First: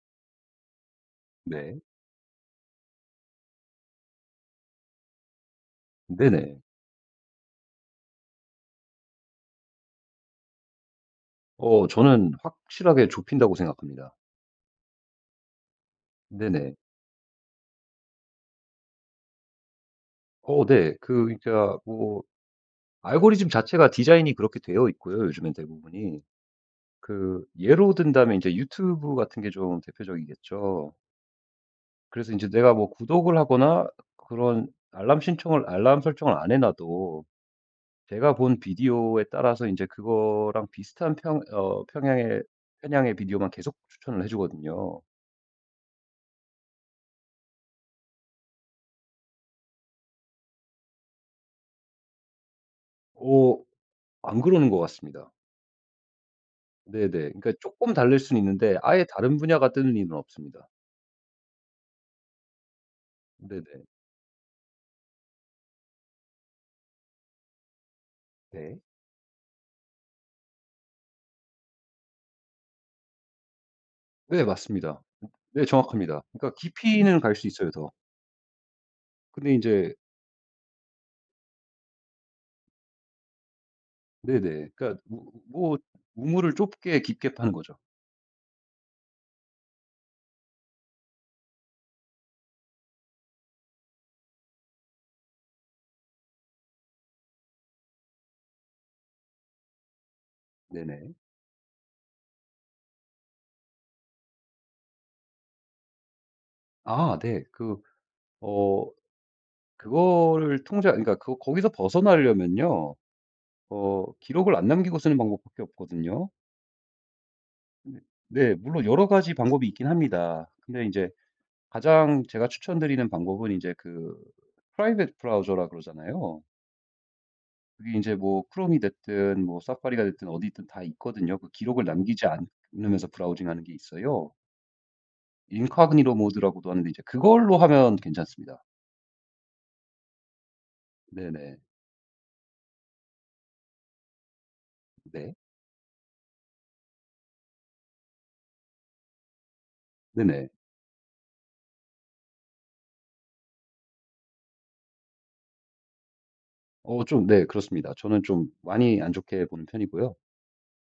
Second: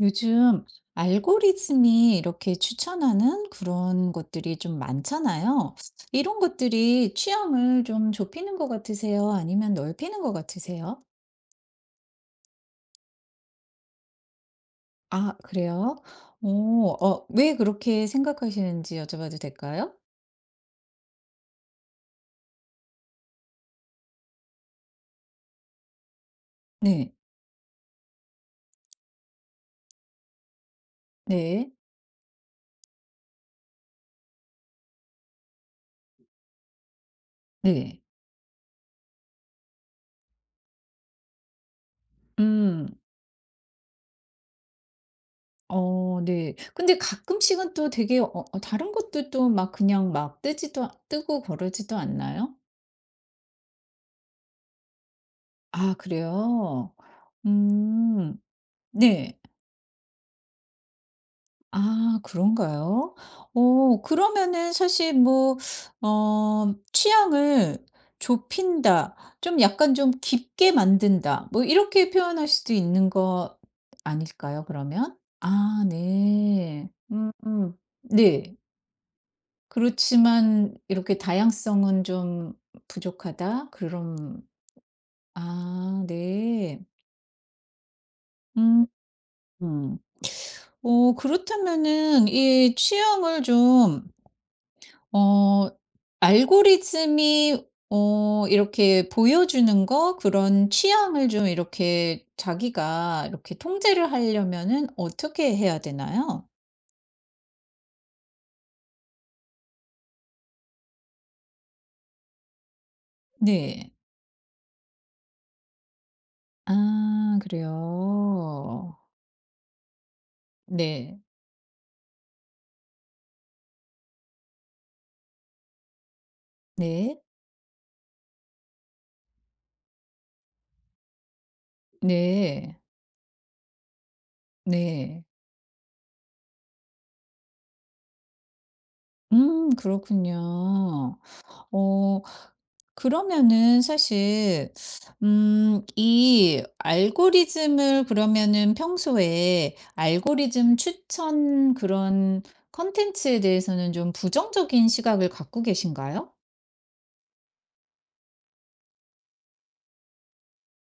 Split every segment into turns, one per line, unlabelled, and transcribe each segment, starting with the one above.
요즘
네.
알고리즘이 이렇게 추천하는 그런 것들이 좀 많잖아요. 이런
네네.
것들이 취향을 좀 좁히는 것 같으세요? 아니면 넓히는 것 같으세요?
저는 확실하게 좁힌다고 생각합니다.
아, 그래요?
네네.
오, 왜 그렇게 생각하시는지 여쭤봐도 될까요?
네. 그러니까 뭐 알고리즘 자체가 디자인이 그렇게 되어 있고요, 요즘엔 대부분이.
네,
그 예로 든다면 이제 유튜브 같은 게 좀 대표적이겠죠.
네,
그래서 이제 내가 뭐 구독을 하거나 그런 알람 설정을 안 해 놔도
네.
제가 본 비디오에 따라서 이제 그거랑 비슷한 평 어 평양의
음,
편향의 비디오만 계속 추천을 해 주거든요.
어, 네. 근데 가끔씩은 또 되게 다른 것도 또 막 그냥 막 뜨고 그러지도 않나요?
오, 안 그러는 것 같습니다.
아, 그래요?
네네. 그러니까 조금 다를
음,
수는 있는데 아예 다른
네.
분야가 뜨는 일은 없습니다.
아 그런가요?
네네.
그러면은 사실 뭐 '취향을
네.
좁힌다. 좀 약간 좀 깊게 만든다.' 뭐 이렇게 표현할 수도 있는 거
네
아닐까요
맞습니다.
그러면?
네
아
정확합니다. 그러니까
네.
깊이는 갈 수 있어요 더.
네.
근데 이제
그렇지만 이렇게 '다양성은 좀 부족하다.' 그럼
네네. 그러니까 우 뭐
아
우물을
네.
좁게 깊게 파는 거죠.
음. 음. 그렇다면은 이 취향을 좀 어 알고리즘이 이렇게 보여주는 거 그런
네네.
취향을 좀 이렇게 자기가 이렇게 통제를 하려면은 어떻게 해야 되나요?
아 네. 어 그거를 통제 그러니까 거기서 벗어나려면요.
네.
기록을 안 남기고 쓰는 방법밖에 없거든요.
아
네. 네 물론
그래요.
여러 가지 방법이 있긴 합니다. 근데 이제
네.
가장 제가 추천드리는 방법은 이제 프라이빗 브라우저라 그러잖아요.
네.
그게 이제 뭐 크롬이 됐든 뭐 사파리가 됐든 어디 있든 다 있거든요. 그 기록을 남기지
네.
않으면서 브라우징하는 게 있어요.
네.
인카그니로 모드라고도 하는데 이제 그걸로 하면 괜찮습니다.
그렇군요.
네네.
어 그러면은 사실
네.
이 알고리즘을 그러면은 평소에
네네.
알고리즘 추천 그런 컨텐츠에 대해서는 좀 부정적인 시각을 갖고 계신가요?
좀 네 그렇습니다. 저는 좀 많이 안 좋게 보는 편이고요.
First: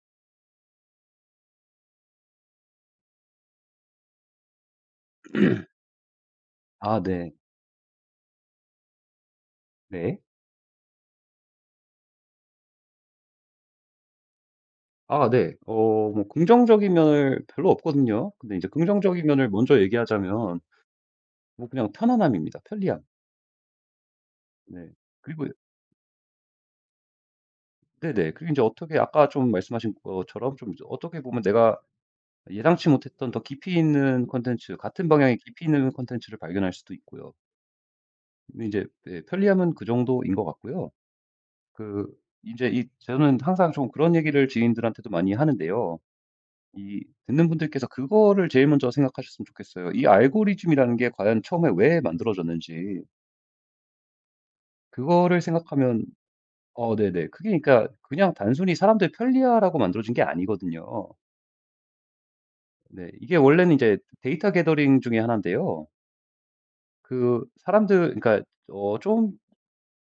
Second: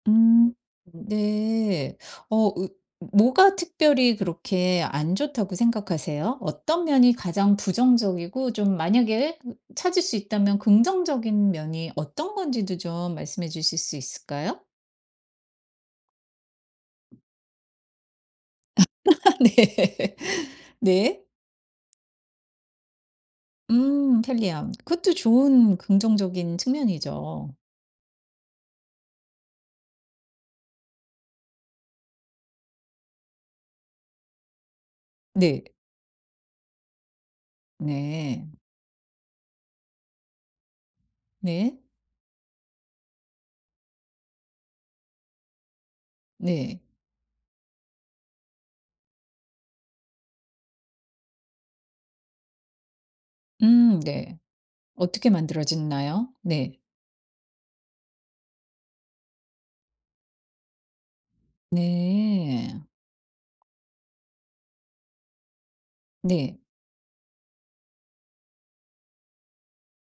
음. 음. 네. 어 으 뭐가 특별히 그렇게 안 좋다고 생각하세요? 어떤
아
면이
네.
가장 부정적이고 좀 만약에 찾을 수
네.
있다면 긍정적인 면이 어떤 건지도 좀 말씀해 주실 수 있을까요?
아 네. 뭐 긍정적인 면을 별로 없거든요. 근데 이제 긍정적인 면을 먼저
네.
얘기하자면
네.
뭐 그냥 편안함입니다. 편리함.
편리함.
네.
그것도
그리고
좋은 긍정적인 측면이죠.
네네. 그리고 인제 어떻게 아까 좀 말씀하신 것처럼 좀 이제 어떻게 보면 내가 예상치 못했던 더 깊이 있는 콘텐츠 같은 방향의
네.
깊이 있는 콘텐츠를 발견할 수도 있고요.
네.
근데 인제 예 편리함은 그 정도인 것 같고요.
네.
그 인제 이 저는 항상 좀 그런 얘기를 지인들한테도 많이 하는데요.
네.
이 듣는 분들께서 그거를 제일 먼저 생각하셨으면 좋겠어요. 이 알고리즘이라는 게 과연 처음에 왜 만들어졌는지
네. 어떻게
그거를 생각하면
만들어지나요? 네.
네네. 그게 그러니까 그냥 단순히 '사람들 편리하라고 만들어진 게 아니거든요.'
네.
네. 이게 원래는 이제 데이터 게더링 중에 하나인데요.
네.
그 사람들 그러니까 좀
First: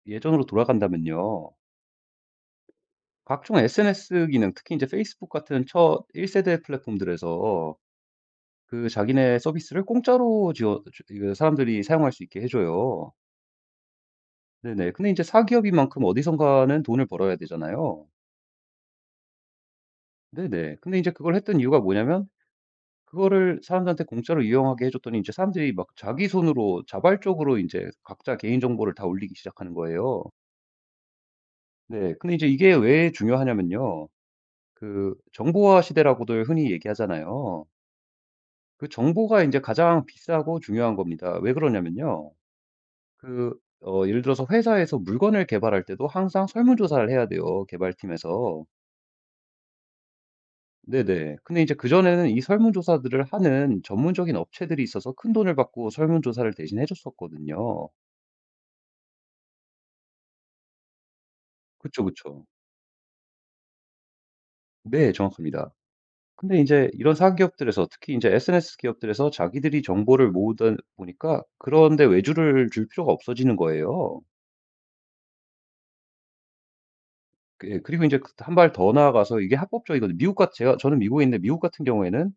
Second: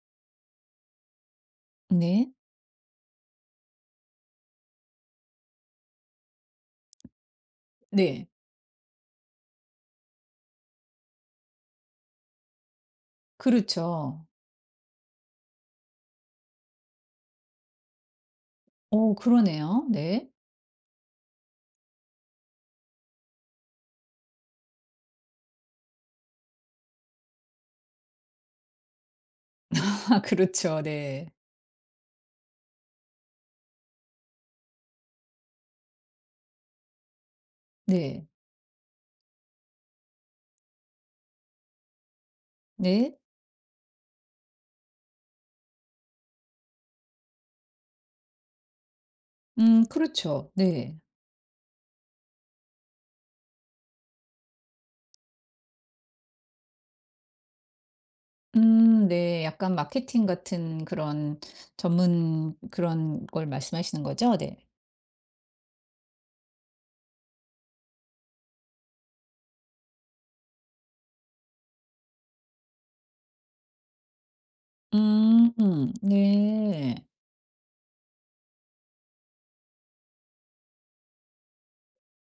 예전으로 돌아간다면요.
네.
각종 SNS 기능 특히 이제 페이스북 같은 첫 1 세대 플랫폼들에서
네.
그 자기네 서비스를 공짜로 지어 주 그 사람들이 사용할 수 있게 해 줘요.
그렇죠.
네네. 근데 이제 사기업인 만큼 어디선가는 돈을 벌어야 되잖아요.
오 그러네요. 네.
네네. 근데 이제 그걸 했던 이유가 뭐냐면 그거를 사람들한테 공짜로 이용하게 해 줬더니 이제 사람들이 막 자기 손으로 자발적으로 이제 각자 개인 정보를 다 올리기 시작하는
아
거예요.
그렇죠. 네.
네. 근데 이제 이게 왜 중요하냐면요. 그 정보화 시대라고들 흔히 얘기하잖아요.
네.
그 정보가 이제 가장 비싸고 중요한 겁니다. 왜 그러냐면요.
네.
그 예를 들어서 회사에서 물건을 개발할 때도 항상 설문조사를 해야 돼요, 개발팀에서.
그렇죠. 네.
네네. 근데 이제 그전에는 이 설문조사들을 하는 전문적인 업체들이 있어서 큰돈을 받고 설문조사를 대신 해 줬었거든요.
네. 약간 마케팅 같은 그런
그쵸, 그쵸.
전문 그런 걸 말씀하시는 거죠? 네.
네 정확합니다. 근데 이제 이런 사기업들에서 특히 이제 SNS 기업들에서 자기들이 정보를 모으다 보니까 그런 데 외주를 줄 필요가 없어지는 거예요.
음. 네.
예 그리고 이제 한발 더 나아가서 이게 합법적이거든요. 미국 같 제가 저는 미국에 있는데 미국 같은 경우에는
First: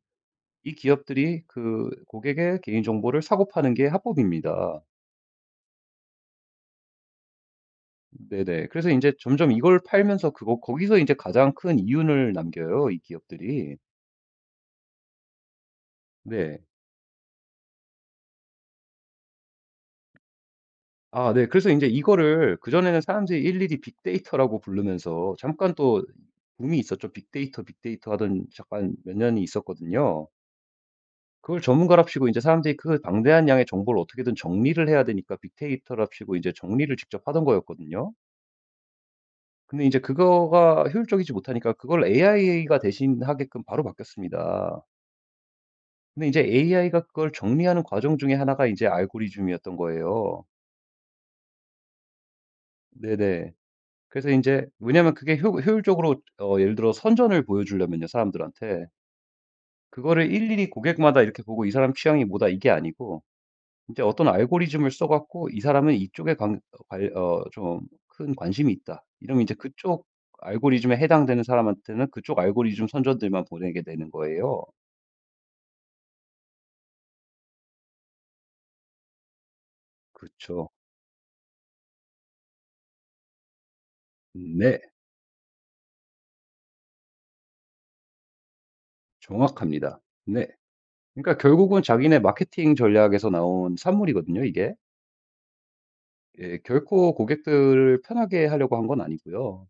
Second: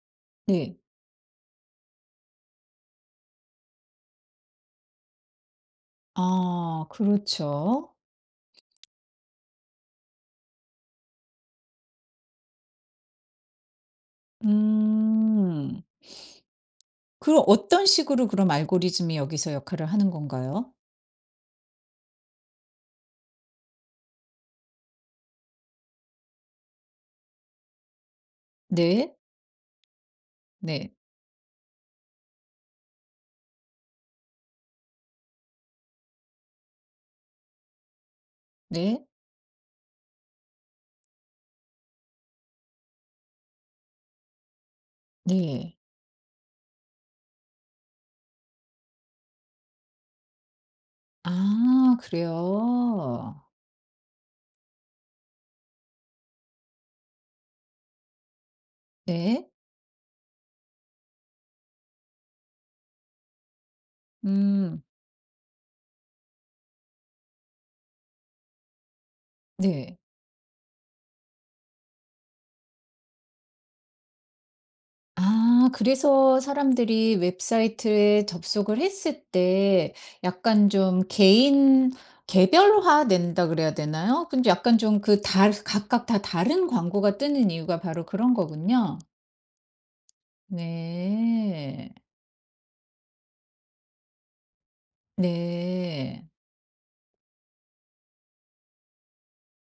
이
네.
기업들이 그 고객의 개인 정보를 사고 파는 게 합법입니다.
아 그렇죠.
네네. 그래서 이제 점점 이걸 팔면서 그거 거기서 이제 가장 큰 이윤을 남겨요, 이 기업들이.
음.
네.
그럼 어떤 식으로 그럼 알고리즘이 여기서 역할을 하는 건가요?
아 네. 그래서 인제 이거를 그전에는 사람들이 일일이 빅데이터라고 부르면서 잠깐 또 붐이 있었죠. 빅데이터, 빅데이터 하던 잠깐 몇
네.
년이 있었거든요.
네.
그걸 전문가랍시고 인제 사람들이 그 방대한 양의 정보를 어떻게든 정리를 해야 되니까 빅데이터랍시고 이제 정리를 직접 하던 거였거든요.
네.
근데 인제 그거가 효율적이지 못하니까 그걸 AI가 대신하게끔 바로 바뀌었습니다.
네.
근데 이제 AI가 그걸 정리하는 과정 중에 하나가 이제 알고리즘이었던 거예요.
아 그래요?
네네. 그래서 인제 왜냐면 그게 효 효율적으로 예를 들어 선전을 보여주려면요 사람들한테.
네.
그거를 일일이 고객마다 이렇게 보고 '이 사람 취향이 뭐다.' 이게 아니고 인제 어떤
음.
알고리즘을 써 갖고 '이 사람은 이쪽에 관 발 어 좀 큰 관심이 있다.' 이러면 이제
네.
그쪽 알고리즘에 해당되는 사람한테는 그쪽 알고리즘 선전들만 보내게 되는 거예요.
아 그래서 사람들이 웹사이트에 접속을 했을 때
그쵸.
약간 좀 개인 개별화 된다 그래야 되나요? 근데 약간
네.
좀 그 다 각각 다 다른 광고가 뜨는 이유가 바로 그런 거군요.
정확합니다. 네. 그러니까 결국은
네.
자기네 마케팅 전략에서 나온 산물이거든요 이게.
네.
예. 결코 고객들을 편하게 하려고 한 건 아니고요.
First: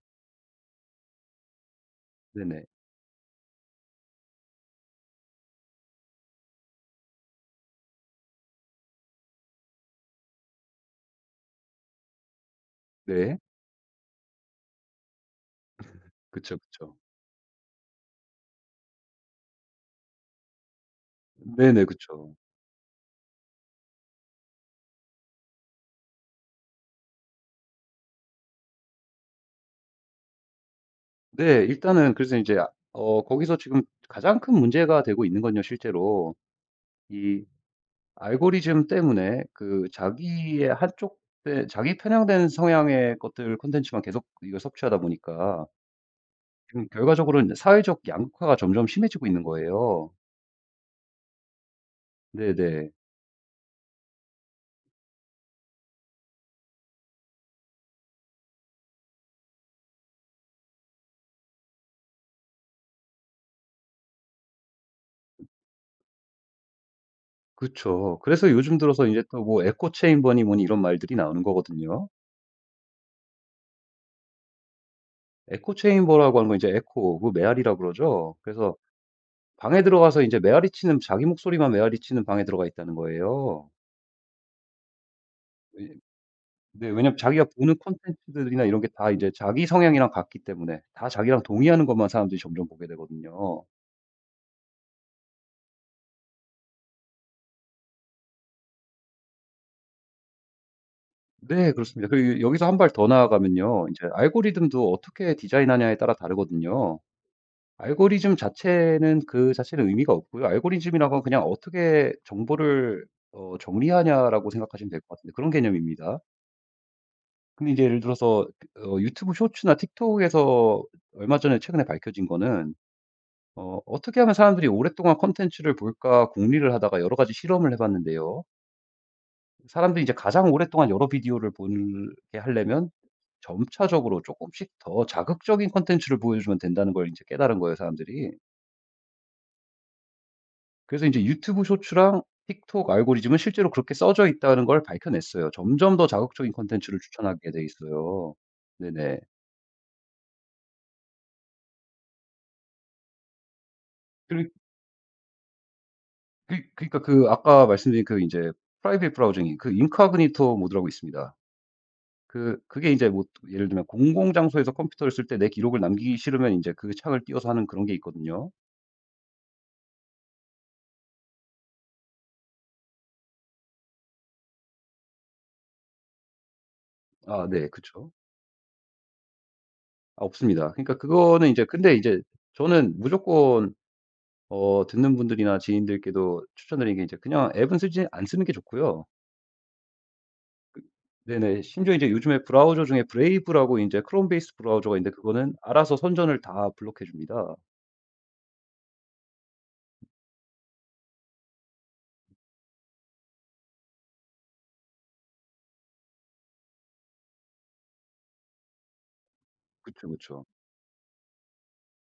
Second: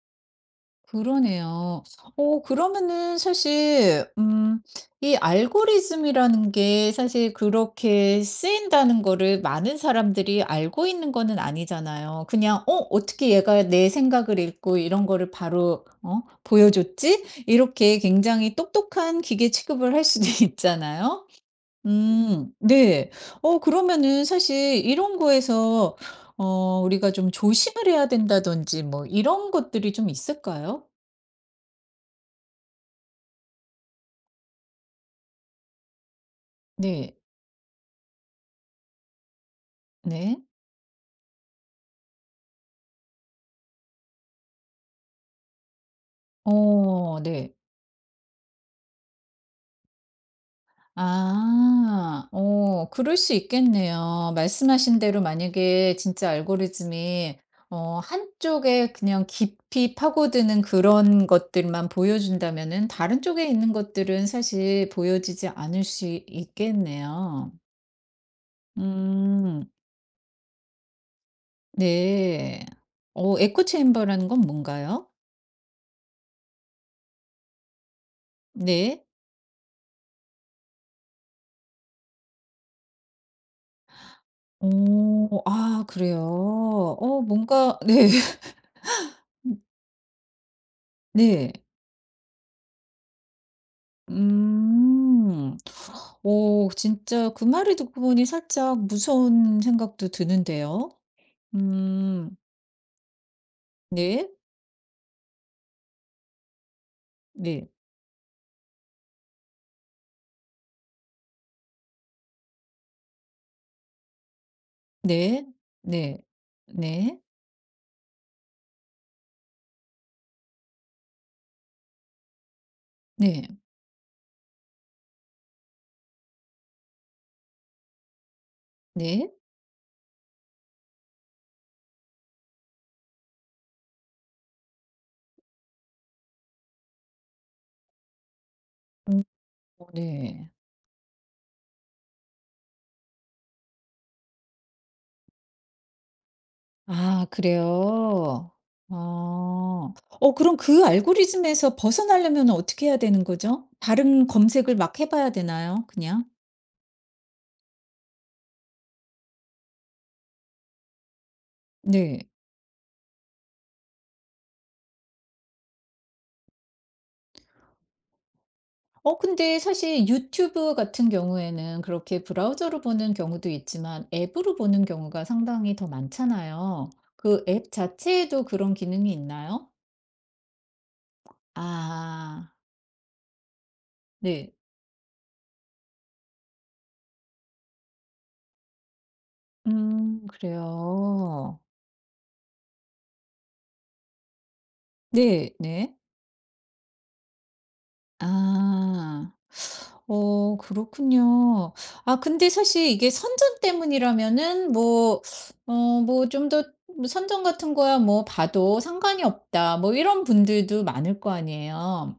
그러네요.
네네.
그러면은 사실 이 알고리즘이라는 게 사실 그렇게 쓰인다는 거를 많은 사람들이 알고 있는 거는 아니잖아요. 그냥 어떻게
네.
얘가 내 생각을 읽고 이런 거를 바로
그쵸, 그쵸.
보여줬지?' 이렇게 굉장히 똑똑한 기계 취급을 할 수도 있잖아요.
네네. 그쵸.
네. 그러면은 사실 이런 거에서 우리가 좀 조심을 해야 된다든지 뭐 이런 것들이 좀 있을까요?
네. 일단은 그래서 인제 거기서 지금 가장 큰 문제가 되고 있는 건요 실제로
네.
이 알고리즘 때문에 그
네.
자기의 한쪽 에 자기 편향된 성향의 것들 콘텐츠만 계속 이걸 섭취하다 보니까 지금
어 네.
결과적으로는 사회적 양극화가 점점 심해지고 있는 거예요.
아.
네네.
그럴 수 있겠네요. 말씀하신 대로 만약에 진짜 알고리즘이 한쪽에 그냥 깊이 파고드는 그런 것들만 보여준다면은 다른 쪽에 있는 것들은 사실 보여지지 않을 수 있겠네요.
그쵸. 그래서 요즘 들어서 인제 또 뭐
음.
에코 체인버니 뭐니 이런 말들이 나오는 거거든요.
네. 에코 체인버라는 건 뭔가요?
에코 체인버라고 하는 건 이제 에코 그 메아리라고 그러죠. 그래서
네.
방에 들어가서 이제 메아리치는 자기 목소리만 메아리치는 방에 들어가 있다는 거예요.
오, 아
왜
그래요?
네 왜냐면 자기가 보는
뭔가 네.
콘텐츠들이나 이런 게 다 이제 자기 성향이랑 같기 때문에 다 자기랑
네.
동의하는 것만 사람들이 점점 보게 되거든요.
음. 오 진짜 그 말을 듣고 보니 살짝 무서운 생각도 드는데요.
네 그렇습니다.
음.
그리고 여기서 한 발 더 나아가면요. 인제
네.
알고리즘도 어떻게 디자인하냐에 따라 다르거든요.
네.
알고리즘 자체는 의미가 없고요. 알고리즘이란 건 그냥 '어떻게 정보를 정리하냐.'라고 생각하시면 될 것 같은데
네.
그런
네.
개념입니다.
네.
근데 이제 예를 들어서 유튜브 쇼츠나 틱톡에서 얼마 전에 최근에 밝혀진 거는
네.
'어떻게 하면 사람들이 오랫동안 콘텐츠를 볼까.' 궁리를 하다가 여러 가지 실험을 해 봤는데요.
네.
사람들이 이제 가장 오랫동안 여러 비디오를 보게 하려면 점차적으로 조금씩 더 자극적인 콘텐츠를 보여주면 된다는 걸 이제 깨달은 거예요, 사람들이.
음 어 네.
그래서 이제 유튜브 쇼츠랑 틱톡 알고리즘은 실제로 그렇게 써져 있다는 걸 밝혀냈어요. 점점 더 자극적인 콘텐츠를
아
추천하게 돼 있어요.
그래요?
네네.
아. 그럼 그 알고리즘에서 벗어나려면 어떻게 해야 되는 거죠? 다른
그리
검색을 막 해 봐야 되나요? 그냥?
그 그러니까 아까 말씀드린 이제 프라이빗 브라우징이 인카그니토 모드라고 있습니다.
네.
그게 이제 뭐 예를 들면 공공 장소에서 컴퓨터를 쓸 때 내 기록을 남기기 싫으면 이제 그 창을 띄워서 하는 그런 게 있거든요.
근데 사실 유튜브 같은 경우에는 그렇게 브라우저로 보는 경우도 있지만 앱으로 보는 경우가 상당히 더 많잖아요. 그
아 네.
앱
그쵸.
자체에도 그런 기능이 있나요?
아 없습니다. 그러니까 그거는 이제 근데 이제
아
저는 무조건
네.
듣는 분들이나 지인들께도 추천드리는 게 이제 그냥 앱은 쓰지 안 쓰는 게 좋고요.
그래요.
네네. 심지어 이제 요즘에 브라우저 중에 브레이브라고 이제 크롬 베이스 브라우저가 있는데
네.
그거는
네.
알아서 선전을 다 블록해 줍니다.
아. 그렇군요. 아 근데 사실 이게 선전 때문이라면은 뭐 어 뭐 좀 더 뭐 "선전 같은 거야 뭐 봐도 상관이 없다." 뭐
그쵸,
이런
그쵸.
분들도 많을 거 아니에요.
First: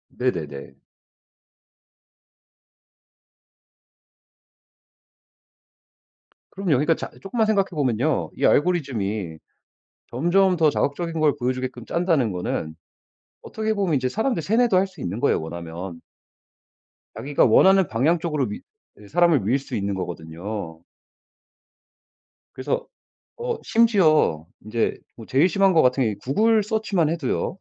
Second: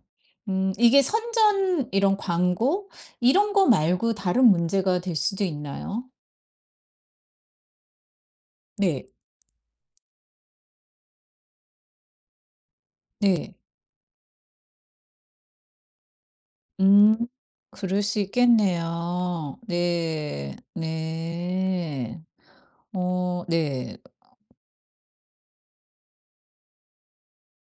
네네네.
이게 선전 이런 광고 이런 거 말고 다른 문제가 될 수도 있나요?
그럼요. 그러니까 자 조금만 생각해 보면요. 이
네.
알고리즘이 점점 더 자극적인 걸 보여주게끔 짠다는 거는
네.
어떻게 보면 이제 사람들 세뇌도 할 수 있는 거예요, 원하면.
음.
자기가 원하는
그럴
방향
수
쪽으로 미 예 사람을 밀
있겠네요.
수 있는
네.
거거든요.
네.
그래서
어 네.
심지어 이제 뭐 제일 심한 것 같은 게 구글 서치만 해도요.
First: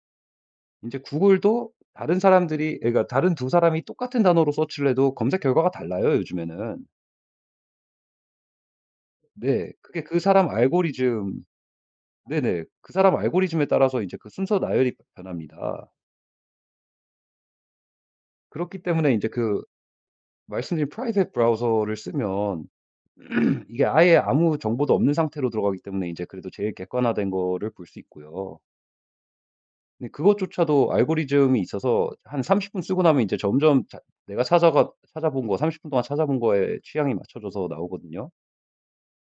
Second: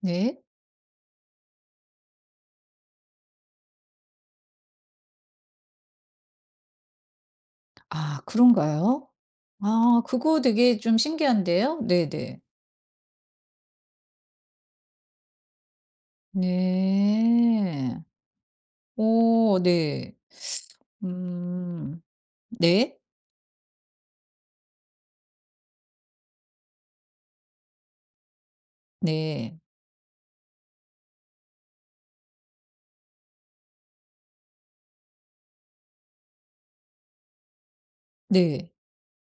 네.
이제 구글도 다른 사람들이 그러니까 다른 두 사람이 똑같은 단어로 서치를 해도 검색 결과가 달라요, 요즘에는.
아 그런가요?
네. 그게
아
그
그거
사람 알
되게
고리
좀
즘
신기한데요. 네네.
네네. 그 사람 알고리즘에 따라서 이제 그 순서 나열이 변합니다.
네.
그렇기 때문에 이제
오
그
네.
말씀드린 프라이빗 브라우저를
음.
쓰면
네.
이게 아예 아무 정보도 없는 상태로 들어가기 때문에 이제 그래도 제일 객관화된 거를 볼 수 있고요.
네.
근데 그것조차도 알고리즘이 있어서 한 30분 쓰고 나면 이제 점점 자 내가 찾아가 찾아본 거 30분 동안 찾아본 거에 취향이 맞춰져서 나오거든요.
네.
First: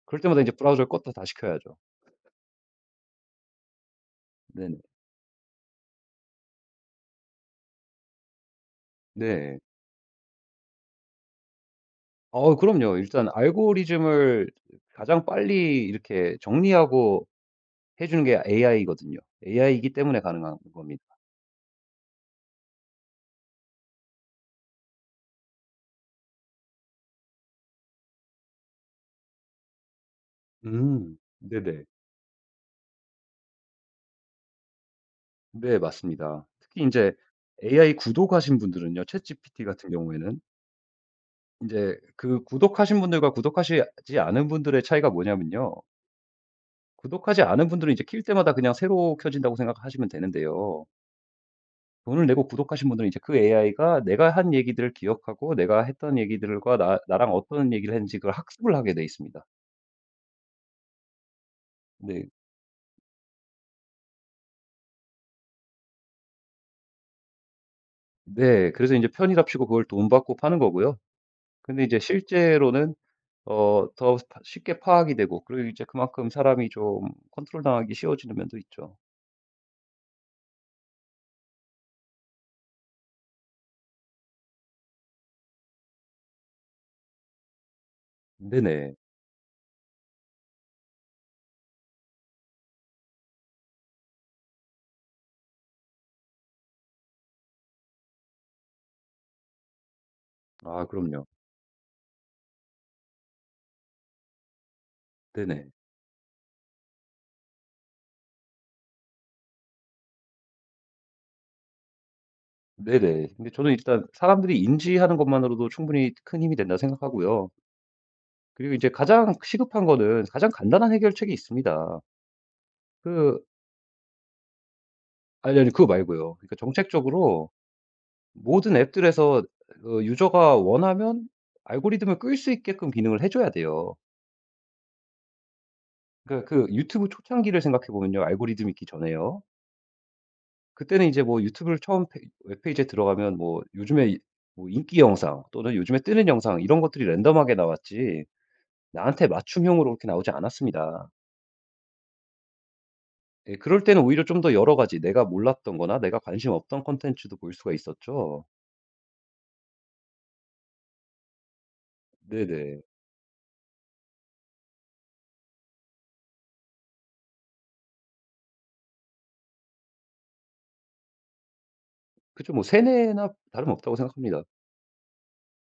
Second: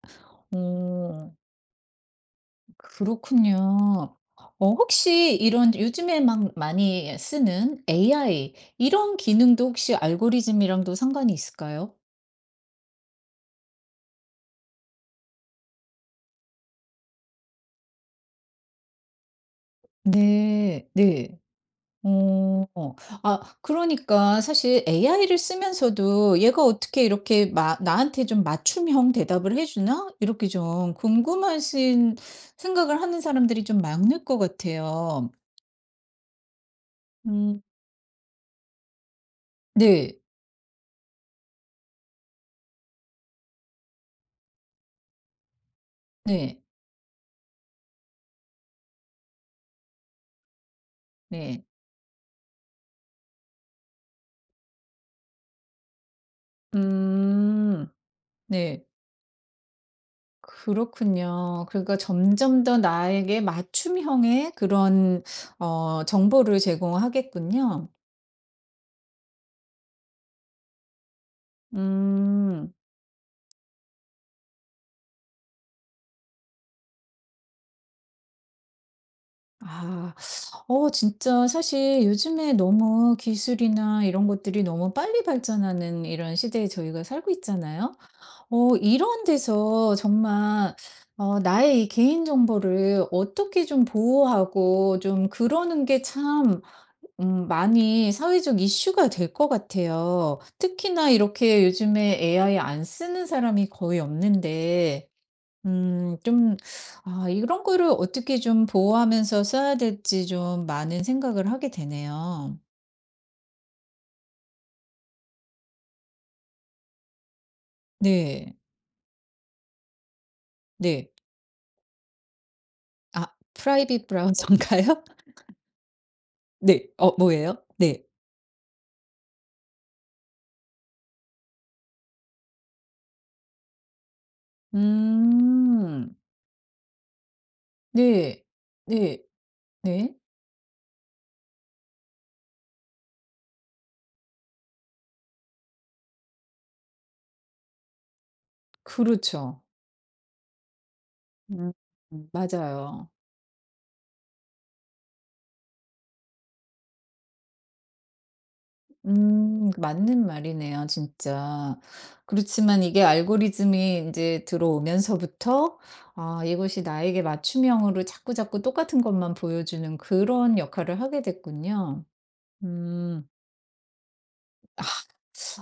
그럴 때마다 이제 브라우저를 껐다
오
다시 켜야죠.
그렇군요.
네네.
혹시 이런 요즘에 막 많이 쓰는 AI 이런
네.
기능도 혹시 알고리즘이랑도 상관이 있을까요?
그럼요. 일단 알고리즘을 가장 빨리 이렇게 정리하고 해 주는 게 AI거든요. AI이기 때문에 가능한
네.
겁니다.
네. 어. 아 그러니까 사실 AI를 쓰면서도 '얘가 어떻게 이렇게 마 나한테 좀 맞춤형 대답을 해 주나?' 이렇게 좀
음. 네네.
궁금하신 생각을 하는 사람들이 좀 많을 것 같아요.
네 맞습니다. 특히 이제
음.
AI 구독하신 분들은요. ChatGPT 같은
네.
경우에는 이제 그 구독하신 분들과 구독하시지 않은 분들의 차이가 뭐냐면요.
네.
구독하지 않은 분들은 이제 킬 때마다 그냥 새로 켜진다고 생각하시면 되는데요.
네.
돈을 내고 구독하신 분들은 이제 그 AI가 내가 한 얘기들을 기억하고 내가 했던 얘기들과 나 나랑 어떤
음.
얘기를 했는지 그걸 학습을
네.
하게 돼 있습니다.
그렇군요. 그러니까
네.
점점 더 나에게 맞춤형의 그런 정보를 제공하겠군요.
네. 그래서 이제 편의랍시고 그걸 돈 받고 파는 거고요. 근데 이제
음.
실제로는 더 파 쉽게 파악이 되고 그리고 이제 그만큼 사람이 좀 컨트롤당하기 쉬워지는 면도 있죠.
아. 진짜 사실 요즘에 너무 기술이나 이런 것들이 너무 빨리 발전하는 이런 시대에 저희가 살고 있잖아요.
네네.
이런 데서 정말 나의 이 개인 정보를 어떻게 좀 보호하고 좀 그러는 게 참 많이 사회적 이슈가 될 것 같아요.
아
특히나
그럼요.
이렇게 요즘에 AI 안 쓰는 사람이 거의 없는데
네네.
좀 아 이런 거를 어떻게 좀 보호하면서 써야 될지 좀 많은 생각을 하게 되네요.
네네. 근데 저는 일단 사람들이 인지하는 것만으로도 충분히 큰 힘이 된다 생각하고요.
네.
그리고 이제 가장 시급한 거는 가장 간단한
네.
해결책이 있습니다.
아
그
프라이빗 브라우저인가요?
아니, 아니 그거 말고요. 그러니까
네.
정책적으로
뭐예요? 네.
모든 앱들에서 유저가 원하면 알고리즘을 끌 수 있게끔 기능을 해 줘야 돼요.
음.
그러니까 그 유튜브 초창기를 생각해 보면요.
네.
알고리즘이 있기
네.
전에요.
네.
그때는 이제 뭐 유튜브를 처음 페 웹페이지에 들어가면 뭐 요즘에 이 뭐 인기 영상 또는 요즘에 뜨는 영상 이런 것들이 랜덤하게 나왔지 나한테
그렇죠.
맞춤형으로 그렇게 나오지 않았습니다.
음 맞아요.
예 그럴 때는 오히려 좀 더 여러 가지 내가 몰랐던 거나 내가 관심 없던 콘텐츠도 볼 수가 있었죠.
맞는 말이네요 진짜.
네네.
그렇지만 이게 알고리즘이 이제 들어오면서부터 아 이것이 나에게 맞춤형으로 자꾸자꾸 똑같은 것만 보여주는 그런 역할을 하게 됐군요.
그쵸. 뭐
음.
세뇌나 다름없다고 생각합니다.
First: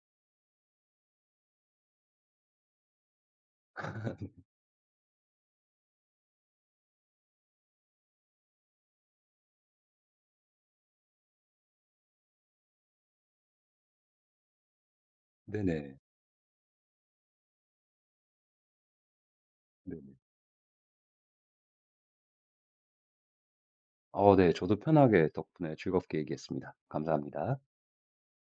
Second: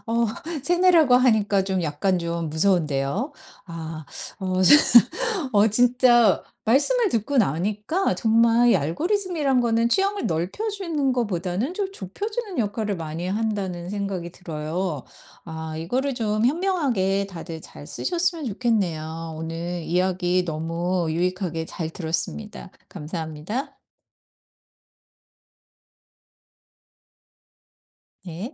어 세뇌라고 하니까 좀 약간 좀 무서운데요. 아 어 진짜 말씀을 듣고 나니까 정말 이 알고리즘이란 거는 취향을 넓혀 주는 것보다는 좀 좁혀 주는 역할을 많이 한다는 생각이 들어요. 아
네네.
이거를 좀 현명하게 다들 잘 쓰셨으면 좋겠네요. 오늘
네네.
이야기 너무 유익하게 잘 들었습니다. 감사합니다.
네. 저도 편하게 덕분에 즐겁게 얘기했습니다. 감사합니다.
네.